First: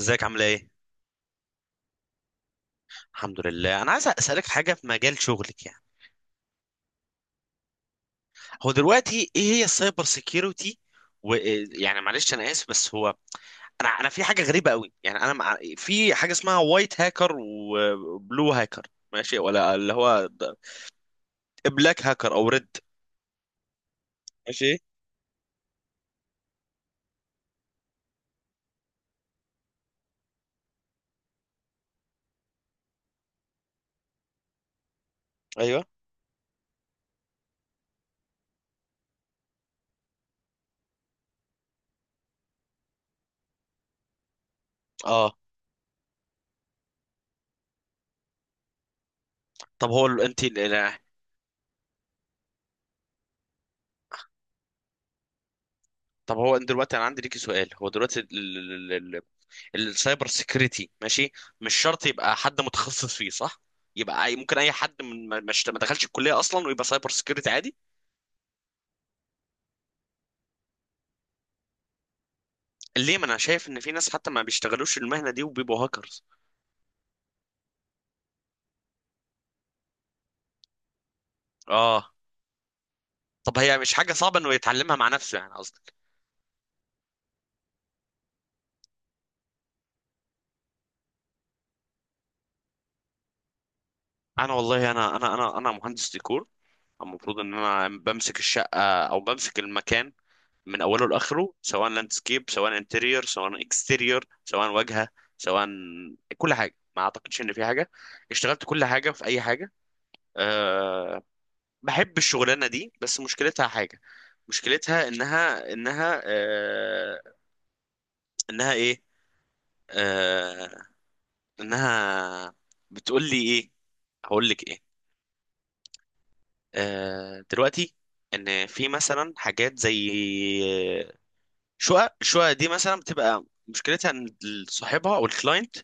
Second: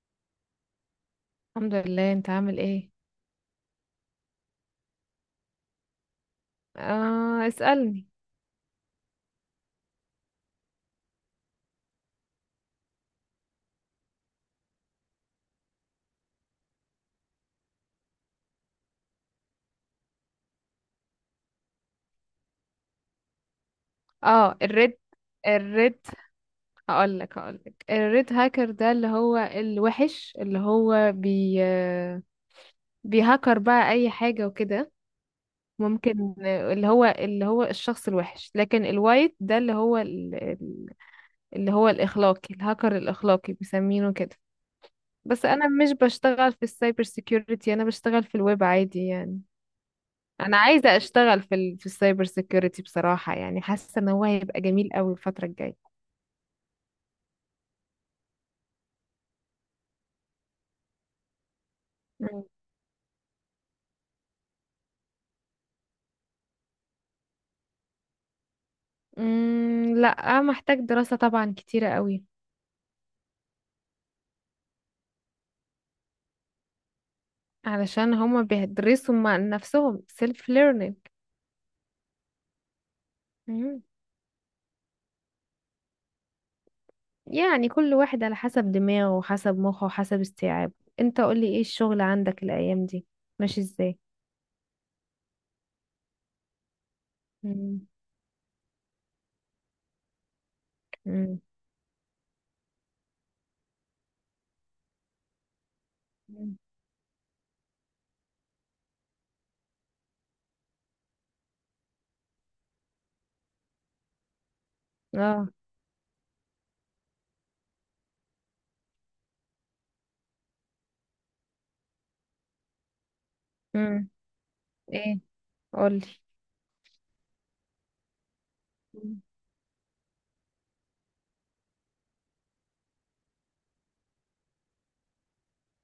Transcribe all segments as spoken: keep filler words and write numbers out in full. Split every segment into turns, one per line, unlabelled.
ازيك؟ عامله ايه؟
الحمد لله، انت عامل ايه؟
الحمد لله. انا عايز اسالك في حاجه في مجال شغلك يعني.
آه، اسألني.
هو دلوقتي ايه هي السايبر سيكيورتي؟ ويعني معلش انا اسف بس هو انا انا في حاجه غريبه قوي يعني انا مع... في حاجه اسمها وايت هاكر وبلو هاكر، ماشي؟ ولا اللي هو بلاك هاكر او ريد؟
اه،
ماشي.
الريد، الريد. هقولك هقولك الريد هاكر ده اللي هو الوحش، اللي هو بي بيهكر بقى اي حاجة وكده.
ايوه.
ممكن اللي هو اللي هو الشخص الوحش، لكن الوايت ده اللي هو ال- ال- اللي هو الاخلاقي، الهاكر الاخلاقي بيسمينه كده.
اه.
بس انا مش بشتغل في السايبر سيكيورتي، انا بشتغل في الويب عادي يعني.
طب هو ال- انت
انا
ال-
عايزه
ال-
اشتغل في ال... في السايبر سيكيورتي بصراحه، يعني حاسه ان هو هيبقى جميل قوي الفتره الجايه.
طب هو انت دلوقتي، انا عندي ليكي سؤال، هو دلوقتي السايبر سيكريتي، ماشي، مش شرط يبقى
مم.
حد متخصص فيه، صح؟ يبقى أي- ممكن اي حد من ما ما اشت- ما دخلش الكليه اصلا ويبقى سايبر سيكريتي عادي؟
مم، لا، محتاج دراسه طبعا كتيره قوي.
ليه؟ ما انا شايف ان في ناس حتى ما بيشتغلوش المهنه دي وبيبقوا هاكرز.
علشان هما بيدرسوا مع نفسهم سيلف ليرنينج.
اه. طب هي مش حاجه صعبه انه يتعلمها مع نفسه يعني قصدك؟
يعني كل واحد على حسب دماغه وحسب مخه وحسب استيعابه. انت قولي ايه الشغل عندك الايام دي؟ ماشي ازاي؟
انا والله انا انا انا انا مهندس ديكور. المفروض ان
مم.
انا بمسك الشقه او بمسك المكان من اوله
مم.
لاخره، سواء لاندسكيب، سواء انتريور، سواء اكستيريور، سواء واجهه، سواء كل
مم.
حاجه. ما اعتقدش ان في حاجه اشتغلت كل حاجه في اي حاجه. أه، بحب الشغلانة دي بس مشكلتها حاجة. مشكلتها
اه.
انها انها أه انها ايه أه انها بتقول لي ايه؟
مم.
هقول لك ايه؟
ايه؟ قولي.
أه دلوقتي ان في مثلا حاجات زي شقق. الشقق دي مثلا بتبقى مشكلتها ان صاحبها او الكلاينت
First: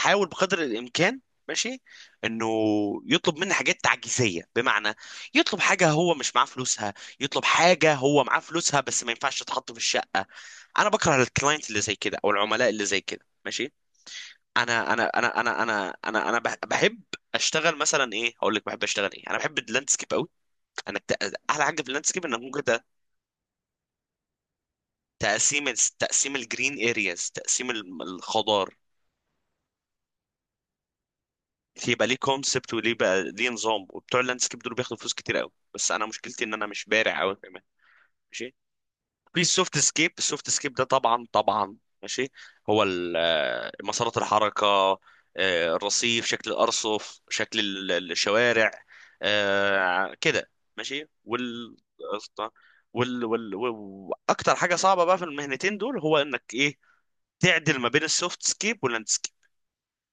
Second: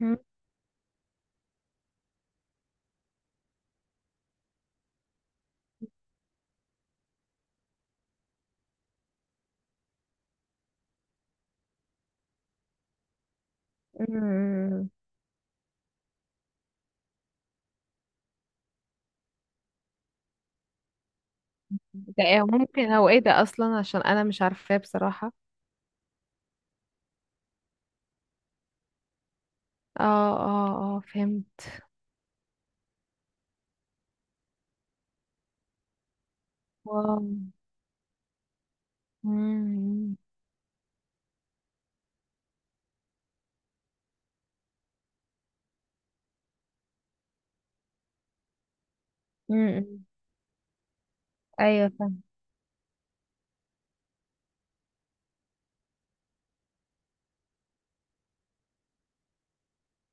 مم.
بقدر الامكان، ماشي، انه يطلب مني حاجات تعجيزيه، بمعنى يطلب حاجه هو مش معاه فلوسها، يطلب حاجه هو معاه فلوسها بس ما ينفعش تتحط في الشقه. انا بكره الكلاينت اللي زي كده او العملاء اللي زي كده، ماشي.
مم.
انا انا انا انا انا انا انا بح- بحب اشتغل مثلا ايه؟ هقول لك بحب اشتغل ايه، انا بحب اللاندسكيب قوي. انا الت- احلى حاجه في
ده
اللاندسكيب انك
إيه؟
ممكن ت-
ممكن هو ايه ده اصلا؟ عشان انا مش عارفاه بصراحة.
تقسيم، تقسيم الجرين ارياز، تقسيم الخضار.
اه، اه اه، فهمت.
يبقى ليه كونسبت وليه بقى ليه نظام، وبتوع اللاندسكيب دول بياخدوا فلوس كتير قوي. بس انا مشكلتي ان انا مش بارع
واو.
قوي كمان، ماشي، في السوفت سكيب.
مم.
السوفت سكيب ده طبعا طبعا، ماشي، هو ال- آه، مسارات الحركه، آه، الرصيف، شكل الارصف، شكل ال- ال- الشوارع،
مم.
آه، كده، ماشي. وال
ايوه، فاهم.
وال وال واكتر حاجه صعبه بقى في المهنتين دول هو انك ايه تعدل ما بين السوفت سكيب واللاندسكيب.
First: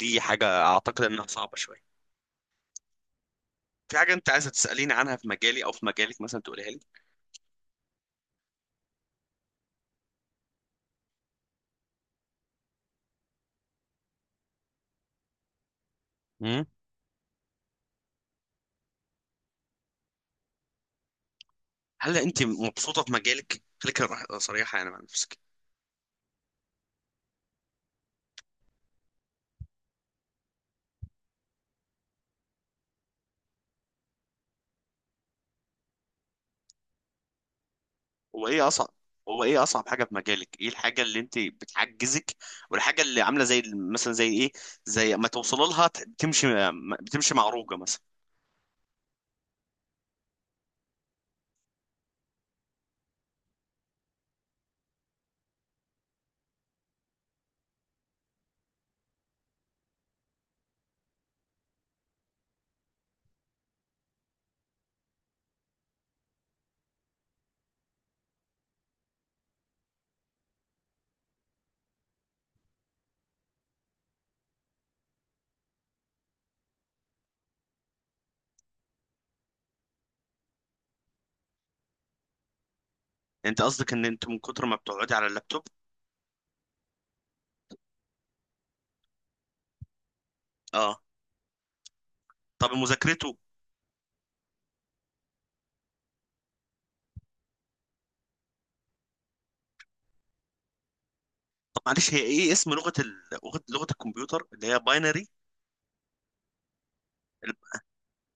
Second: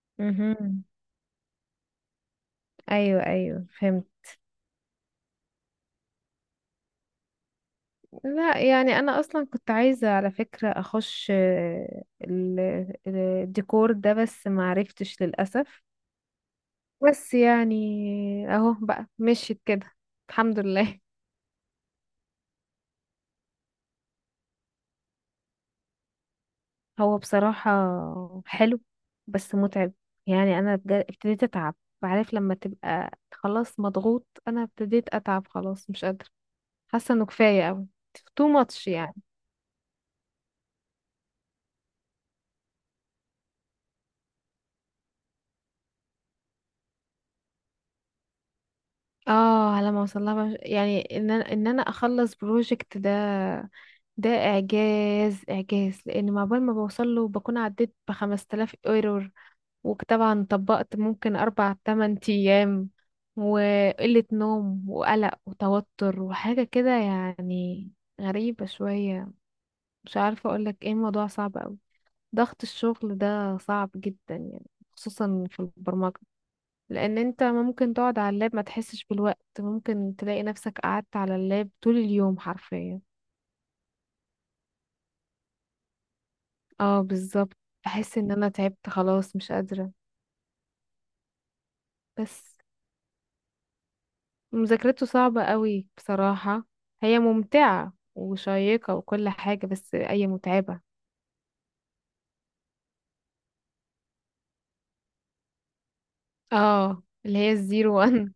دي حاجه
مهم.
اعتقد انها صعبه شويه.
ايوه ايوه،
في
فهمت.
حاجة أنت عايزة تسأليني عنها في مجالي أو في مجالك مثلا تقوليها لي؟
لا يعني انا اصلا كنت عايزة على فكرة اخش آه، ال- ال- الديكور ده، بس ما عرفتش للأسف.
مم؟
بس يعني، اهو بقى، مشيت كده الحمد لله.
هل أنت مبسوطة في مجالك؟ خليك رح- صريحة يعني مع نفسك.
هو بصراحة حلو، بس متعب. يعني أنا بجد ابتديت أتعب. عارف لما تبقى خلاص مضغوط؟ أنا ابتديت أتعب خلاص، مش قادرة. حاسة إنه كفاية أوي،
هو
too
إيه أصعب؟
much يعني.
هو إيه أصعب حاجة في مجالك؟ إيه الحاجة اللي أنت بتحجزك والحاجة اللي عاملة زي مثلا زي إيه؟ زي ما توصل لها ت- بتمشي، بتمشي معروجة مثلا.
اه، على ما وصلها بقى، مش- يعني إن أنا إن أنا أخلص بروجكت ده، ده إعجاز إعجاز. لأن مع بال ما بوصله بكون عديت بخمس تلاف ايرور. وطبعا طبقت ممكن أربع تمن أيام وقلة نوم وقلق وتوتر وحاجة كده يعني، غريبة شوية. مش عارفة أقولك ايه، الموضوع صعب أوي. ضغط الشغل ده صعب جدا يعني، خصوصا في البرمجة. لأن انت ممكن تقعد على اللاب ما تحسش بالوقت، ممكن تلاقي نفسك قعدت على اللاب طول اليوم حرفيا.
أنت قصدك إن أنت من كتر ما بتقعدي على اللابتوب؟
اه بالظبط. بحس ان انا تعبت خلاص، مش قادرة.
أه.
بس،
طب مذاكرته؟
مذاكرته صعبة قوي بصراحة. هي ممتعة وشيقة وكل حاجة، بس أي متعبة.
طب معلش، هي إيه اسم لغة ال... لغة لغة الكمبيوتر اللي هي باينري؟
اه، اللي هي الزيرو وان.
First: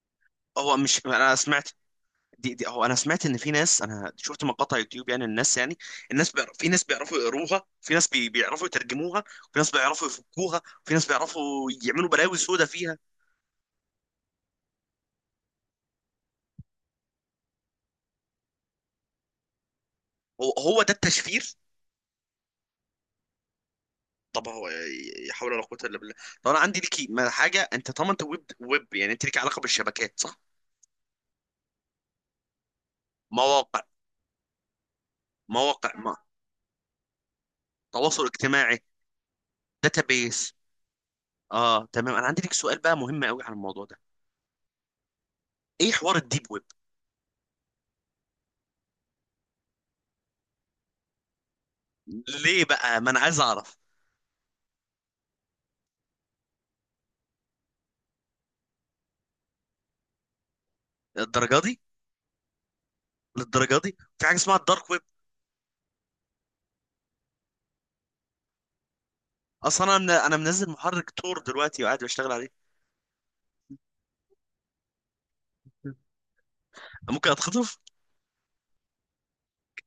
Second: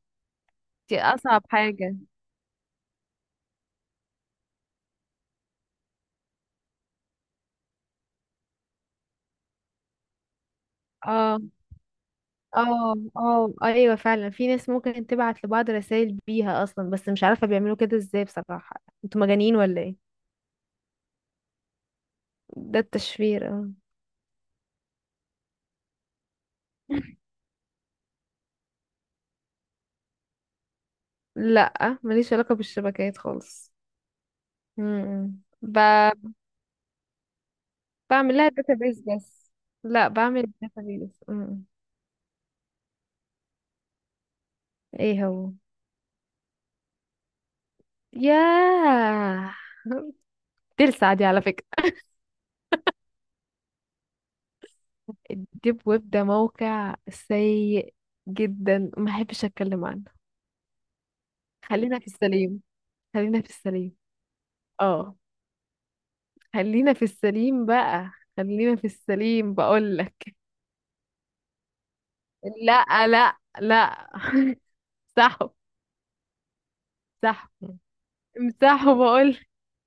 هو
دي
مش أنا
أصعب
سمعت...
حاجة.
دي دي هو انا سمعت ان في ناس، انا شفت مقاطع يوتيوب يعني، الناس يعني الناس بيعرف، في ناس بيعرفوا يقروها، في ناس بي بيعرفوا يترجموها، في ناس بيعرفوا يفكوها، في ناس
اه
بيعرفوا يعملوا بلاوي سودا
اه
فيها.
اه، ايوه فعلا، في ناس ممكن تبعت لبعض رسائل بيها اصلا، بس مش عارفة بيعملوا كده ازاي بصراحة، انتوا مجانين ولا ايه؟
هو هو ده التشفير؟
ده التشفير، اه.
طب هو لا حول ولا قوة الا بالله. طب انا عندي ليكي ما- حاجة، انت طبعا انت ويب ويب يعني انت ليكي علاقة بالشبكات، صح؟
لا، ماليش علاقة بالشبكات خالص.
مواقع،
امم ب...
مواقع ما تواصل
بعمل لها
اجتماعي.
داتابيز بس. لا، بعمل
داتابيس.
داتابيز. امم
اه تمام. انا عندي ليك سؤال بقى مهم قوي عن الموضوع ده.
ايه هو؟
ايه حوار الديب ويب؟
ياه، تلسع دي على فكرة.
ليه بقى؟ ما انا عايز اعرف.
الديب ويب ده موقع سيء جدا، ما احبش اتكلم عنه.
الدرجة دي؟
خلينا في السليم، خلينا في
للدرجه
السليم.
دي؟ في حاجه اسمها الدارك ويب
اه، خلينا في السليم بقى، خلينا في السليم
اصلا.
بقول
انا من... انا
لك.
منزل محرك تور دلوقتي وقاعد بشتغل عليه.
لا لا لا. امسحوا،
ممكن
امسحوا.
اتخطف؟
امسحوا بقول،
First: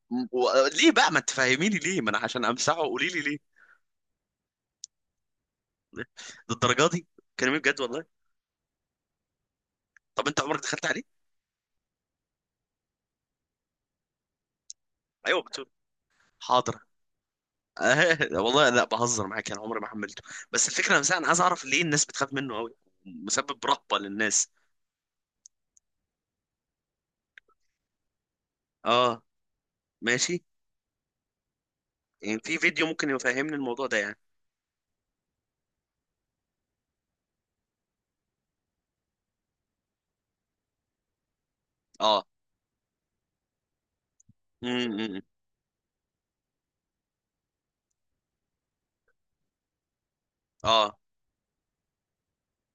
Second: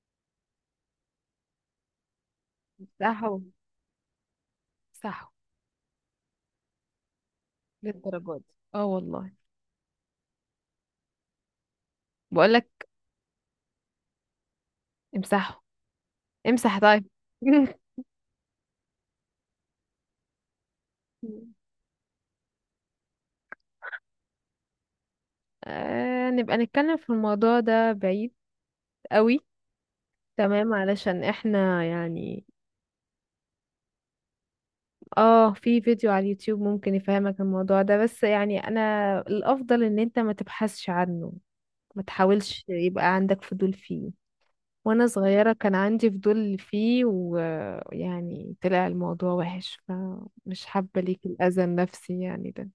م- و... ليه بقى؟ ما تفهميني ليه! ما انا عشان امسحه قولي لي ليه.
امسحوا، امسحوا.
للدرجه دي؟ كلامي بجد والله.
للدرجة دي، اه والله.
طب انت عمرك دخلت عليه؟
بقول لك
ايوه
امسحوا.
بتقول.
امسح
حاضر.
طيب.
آه، والله لا، بهزر معاك. انا عمري ما حملته، بس الفكره نفسها انا عايز اعرف ليه الناس بتخاف منه قوي. مسبب رهبه للناس.
آه، نبقى نتكلم في الموضوع ده بعيد
اه.
قوي.
ماشي.
تمام، علشان احنا
يعني
يعني.
في فيديو ممكن يفهمني الموضوع ده يعني؟
اه، في فيديو على اليوتيوب ممكن يفهمك الموضوع ده. بس يعني انا الافضل ان انت ما تبحثش عنه، ما
اه.
تحاولش يبقى عندك فضول فيه.
م
وانا
-م -م.
صغيرة كان عندي فضول فيه، ويعني طلع الموضوع وحش، فمش
اه
حابة ليك الاذى النفسي يعني ده.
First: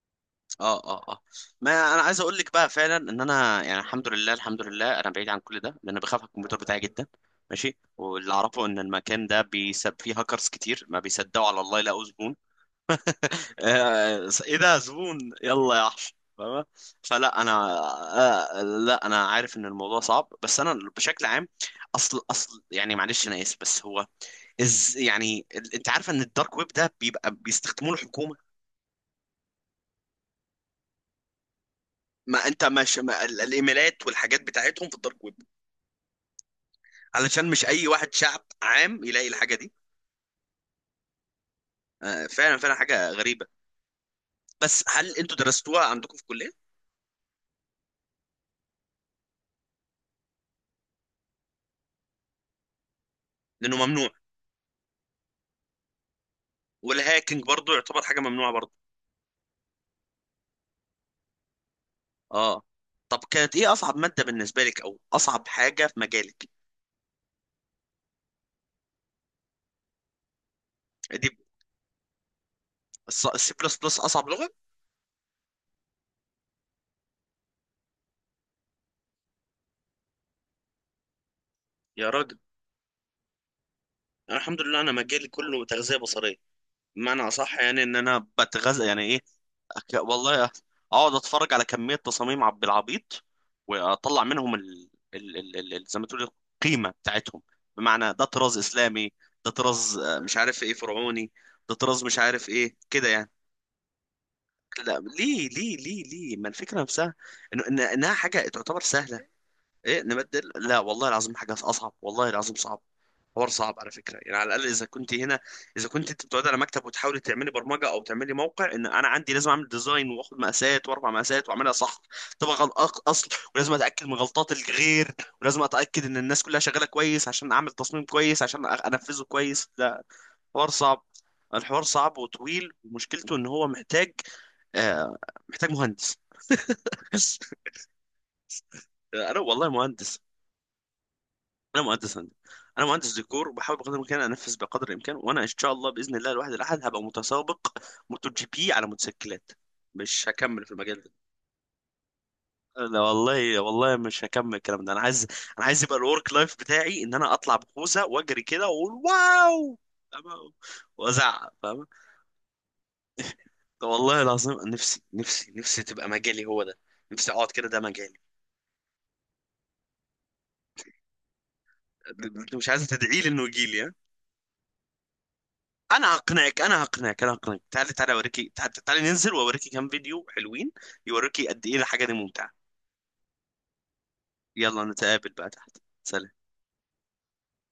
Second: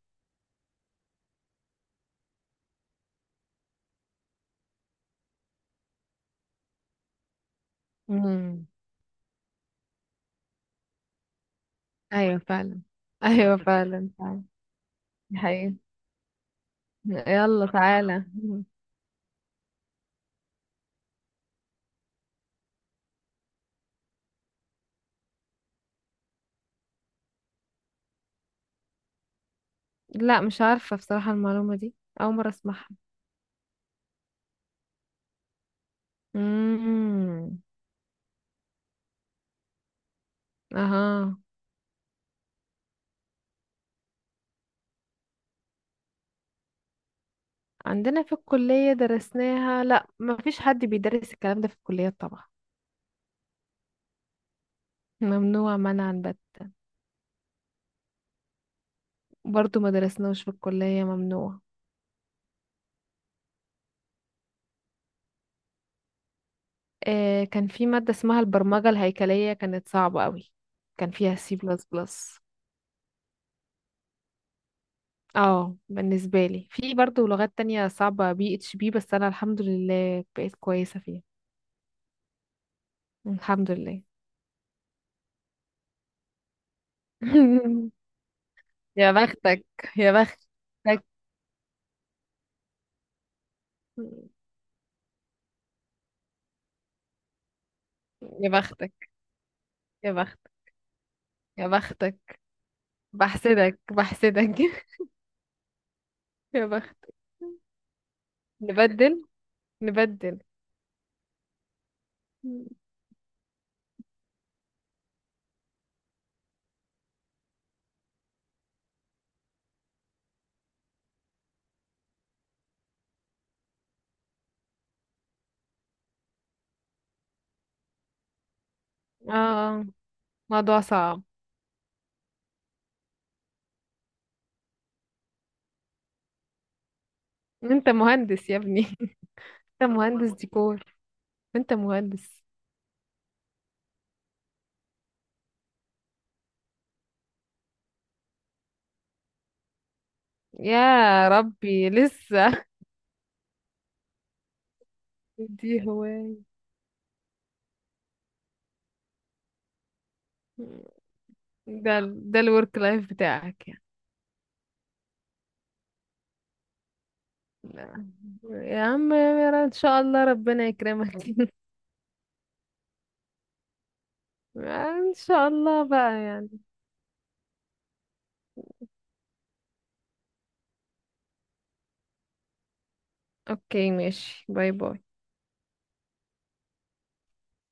اه اه. اه، ما انا عايز اقول لك بقى فعلا ان انا يعني، الحمد لله الحمد لله انا بعيد عن كل ده، لان بخاف على الكمبيوتر بتاعي جدا، ماشي. واللي اعرفه
امم،
ان المكان ده بيسب فيه هاكرز كتير ما بيصدقوا على الله يلاقوا زبون.
ايوه فعلا. ايوه فعلا
آه،
فعلا،
ايه ده؟ زبون!
دي حقيقة.
يلا يا وحش، فاهمة؟ فلا انا...
يلا تعالى.
آه، لا، انا عارف ان الموضوع صعب بس انا بشكل عام. اصل اصل يعني معلش انا اسف بس هو از يعني ال- انت عارفه ان الدارك ويب ده بيبقى بيستخدموه الحكومه؟
لا، مش عارفة بصراحة المعلومة دي، اول
ما
مرة
انت
اسمعها.
مش، ما ال- الايميلات والحاجات بتاعتهم في الدارك ويب علشان
امم،
مش اي واحد شعب عام يلاقي الحاجه دي.
اها.
آه، فعلا فعلا، حاجه غريبه. بس هل انتوا درستوها عندكم في الكليه؟
عندنا في الكلية درسناها؟ لا، ما فيش حد بيدرس الكلام ده في الكلية طبعا،
لانه ممنوع؟
ممنوع منعا بت.
والهاكينج برضو يعتبر حاجه ممنوعه برضو؟
برضو ما درسناهوش في الكلية، ممنوع.
اه. طب كانت ايه اصعب ماده بالنسبه لك او اصعب حاجه في مجالك؟
آه، كان في مادة اسمها البرمجة الهيكلية، كانت صعبة قوي، كان
دي؟
فيها سي بلس بلس.
السي بلس بلس اصعب لغه.
اه بالنسبة لي، في برضو لغات تانية صعبة، بي اتش بي، بس انا الحمد لله بقيت كويسة فيها.
يا راجل.
الحمد لله.
انا الحمد لله انا مجالي كله تغذيه بصريه، بمعنى اصح يعني ان انا بتغذى يعني
يا
ايه
بختك،
أك...
يا بختك،
والله اقعد اتفرج على كميه تصاميم عب العبيط واطلع منهم ال... ال... ال... ال... ال- زي ما تقول القيمه بتاعتهم. بمعنى ده
يا
طراز
بختك،
اسلامي، ده طراز
يا
آه، مش
بختك،
عارف ايه فرعوني،
يا
ده طراز مش
بختك.
عارف ايه كده يعني.
بحسدك بحسدك.
لا ليه ليه ليه ليه، ما
يا
الفكره
بخت،
نفسها إنه- إن... انها حاجه تعتبر
نبدل،
سهله. ايه
نبدل.
نبدل؟ لا والله العظيم حاجه اصعب، والله العظيم صعب. حوار صعب على فكره يعني. على الاقل اذا كنت هنا، اذا كنت انت بتقعد على مكتب وتحاولي تعملي برمجه او تعملي موقع، ان انا عندي لازم اعمل ديزاين واخد مقاسات واربع مقاسات واعملها صح. طبقا غل- اصل ولازم اتاكد من غلطات الغير، ولازم اتاكد ان الناس كلها شغاله كويس عشان اعمل تصميم كويس عشان أ- انفذه كويس.
اه،
لا، حوار
موضوع
صعب.
صعب.
الحوار صعب وطويل ومشكلته ان هو محتاج، آه، محتاج مهندس.
انت مهندس يا ابني.
انا والله
انت
مهندس.
مهندس ديكور، انت
انا مهندس هندسه،
مهندس.
انا مهندس ديكور وبحاول بقدر الامكان انفذ بقدر الامكان. وانا ان شاء الله باذن الله الواحد الاحد هبقى متسابق موتو جي بي على موتوسيكلات. مش هكمل في المجال ده،
يا ربي، لسه.
لا والله والله مش هكمل الكلام ده. انا عايز انا
دي
عايز يبقى الورك
هواية.
لايف بتاعي ان انا اطلع بخوذه واجري كده واقول واو، فاهمة؟ وازعق، فاهم؟
ده ال- ده الورك لايف بتاعك يعني؟
والله العظيم نفسي نفسي نفسي تبقى مجالي هو ده، نفسي اقعد كده، ده
لا.
مجالي.
يا عم، يا رب ان شاء الله ربنا يكرمك.
مش عايز تدعي لي انه يجي لي؟
ان شاء الله
انا
بقى يعني.
هقنعك انا هقنعك انا هقنعك، تعالي تعالي اوريكي، تعالي, تعالي ننزل واوريكي كام فيديو حلوين، يوريكي قد ايه الحاجه دي ممتعه.
اوكي ماشي، باي
يلا
باي.
نتقابل بقى تحت. سلام.